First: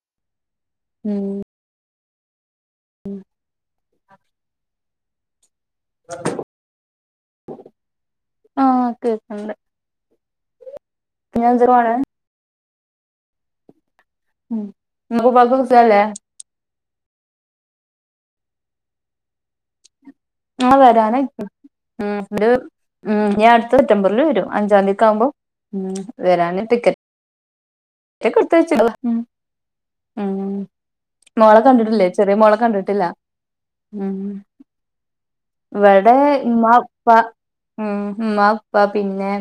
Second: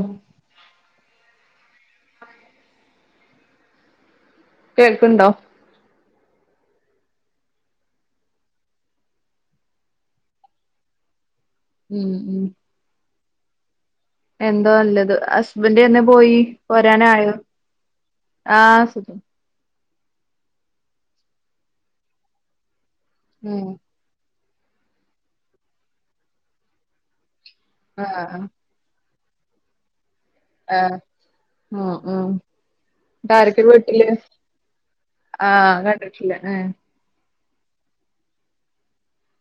ഉം ഉം ഉം കേൾക്ക്ൺണ്ടൊ ആഹ് കേക്ക്ണ്ട്? ഞാൻ എന്തിനുവാണ് ഉം ഉം ഉം എന്തോ നല്ലത് ഉമ്മക്കും ഉപ്പാക്കും ഹസ്ബന്റ് സുഖല്ലേ എന്നെ പോയി പോരാനായൊ ആഹ് സു ആഹ് വരാനയ്കുണു ഉം ഒര് ഉം ഞി അട്ത്ത സെപ്റ്റംബർൽ വരും അഞ്ചാംതി ആവുമ്പൊ വരാന് ടിക്ക റ്റ്ക്ക ഇട്ത്തേച്ച് ഉ മോള കണ്ടിട്ടില്ലെ ചെറിയ മോളെ കണ്ടിട്ടില്ല ട്ടാരൊക്കെ വീട്ടില് ഉം ആഹ് ഇവ്ടെ കണ്ടിട്ടില്ല ഏഹ് ഉമ്മാ ഉപ്പ ഉം ഉമ്മ ഉപ്പാ പിന്നെ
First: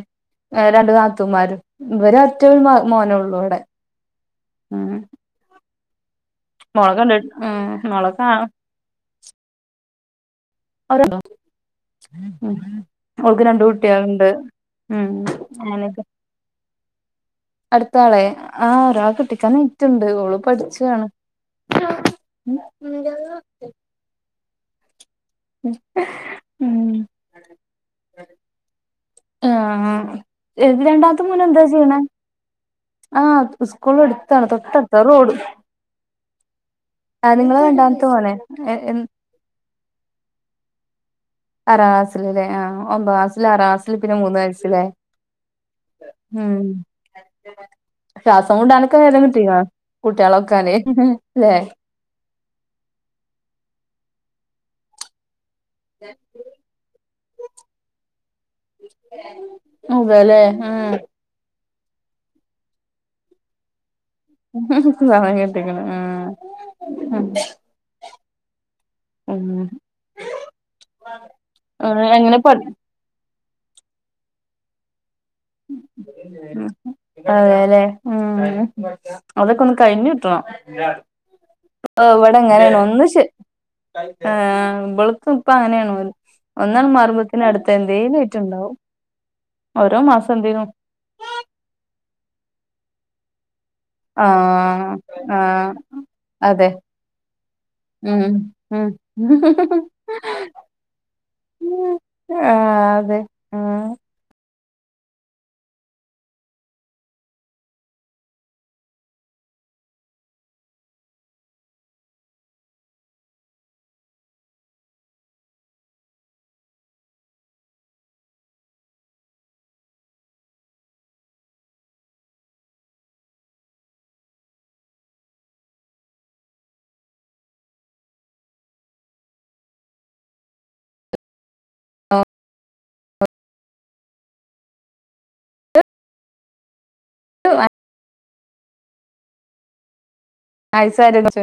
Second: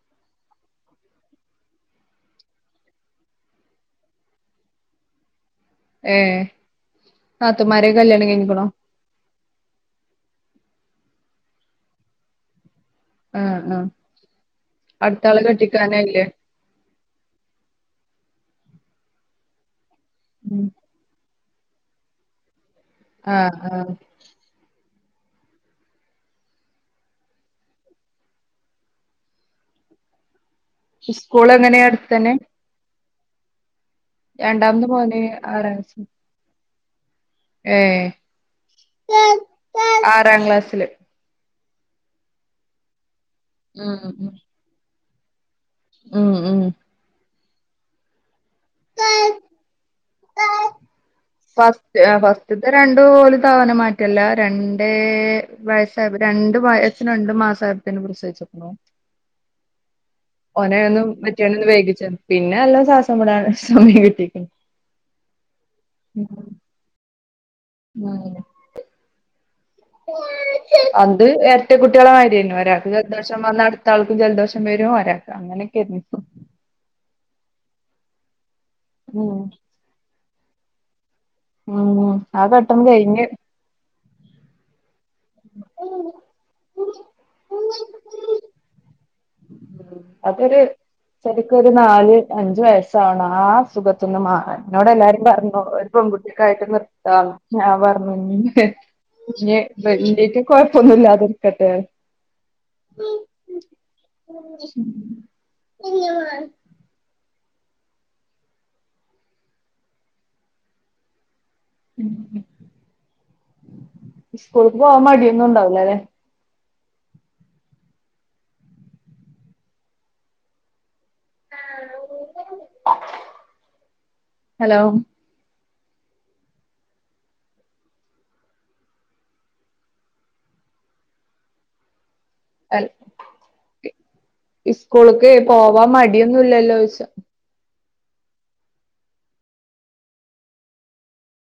രണ്ട് നാത്തൂമാരും ഇവരൊറ്റൊ മോനൊള്ളു അവ്ടെ ഉം ഏഹ് മോളെ കണ്ടിട്ട് ഉം താത്തമാരെ മോളെ കാ കല്യാണം കഴിഞ്ഞിക്കണോ [unintelligible] അവൾക്ക് ആഹ് രണ്ട് ആഹ് കുട്ടികളുണ്ട് ഉം അടുത്താളെ അങ്ങനക്കെ കെട്ടിക്കാനായില്ലേ അടുത്താളെ ആഹ് ഒരാ കെട്ടിക്കാൻ നിറ്റുണ്ട് ഓള് ഉം പഠിച്ചാണ് ആഹ് [unintelligible] ആഹ് ആഹ് ഉം ആഹ് രണ്ടാമത്തെ മോൻ സ്കൂൾ എന്താ എങ്ങനെ ചെയ്യണേ അടുത്തന്നെ ആഹ് സ്കൂളടു ത്താണ് രണ്ടാമത്തെ തൊട്ടടുത്താണ് മോന് അവനോടി ആറാം ക്ലാസ് ഏഹ് ആറാം ക്ലാസില് ആറാം ക്ലസ്സിൽല്ലേ ആഹ് ഒമ്പതാം ക്ലാസ്സില് ഉം ആറാംക്ലാസില് ഉം പിന്നെ മൂന്ന് വയസ്സല്ലേ ഉം [unintelligible] കുട്ടികളൊക്കാലേ അല്ലെ ആഹ് ഫസ്റ്റ്ത്തെ രണ്ടു പോലും തവന മാറ്റല്ല രണ്ടേ വയസ്സായപ്പൊ രണ്ടു വയസ്സിന് രണ്ട് മാസായപ്പോ പ്രസവിച്ചേക്കിനു ഉം അതേല്ലേ ഓനെയൊന്നും മറ്റിയോന ഒന്ന് വേഗിച്ച പിന്നെ എല്ലാം ശ്വാസംവിടാൻ സമയം കിട്ടി [unintelligible] ഉം ഉം അത് എരട്ട ഉം കുട്ടികളെ എങ്ങനെ മാരിയായിരുന്നു ഒരാൾ പഠി ഒരാൾക്ക് ജലദോഷം വന്നാ അടുത്ത ആൾക്കും ജലദോഷം വരും അര അതെല്ലെ ഉം ഉം അതൊക്ക [unintelligible] കഴിഞ്ഞു കിട്ടണം ഉം ഇവിടെ ആ അങ്ങനെയാണ് ഘട്ടം ഒന്ന് ശെ കഴിഞ്ഞ് ആഹ് മ്പള് ഇപ്പ അങ്ങനെയാണത് ഒന്ന് അങ്ങ് മാറുമ്പത്തേന് അടുത്ത എന്തേലും ആയിട്ടുണ്ടാവും ഓരോ മാസം ഒരു എന്തേലും ശരിക്കൊരു നാല് അഞ്ച് വയസ്സാവണം ആഹ് സുഖത്തൊന്ന് മാറാൻ എന്നോട് ആഹ് എല്ലാരും പറഞ്ഞു ആഹ് ഒരു പെൺകുട്ടിയക്കായിട്ട് അതെ നിർത്ത ഞാൻ പറഞ്ഞു ഉം ഉം ഇഞ്ഞി വെ വീട്ടി കൊഴപ്പൊന്നുമില്ലാതിരിക്കട്ടെ ആഹ് അതെ ആഹ് [unintelligible] ഉം സ്കൂള്ക്ക് പോവാൻ മടിയൊന്നുംണ്ടാവില്ലല്ലേ ഹലോ ആഹ് ഈ സ്കൂള്ക്ക് പോവാൻ മടിയൊന്നുംല്ലല്ലോ ചോയ്ച്ച ആഹ് [unintelligible]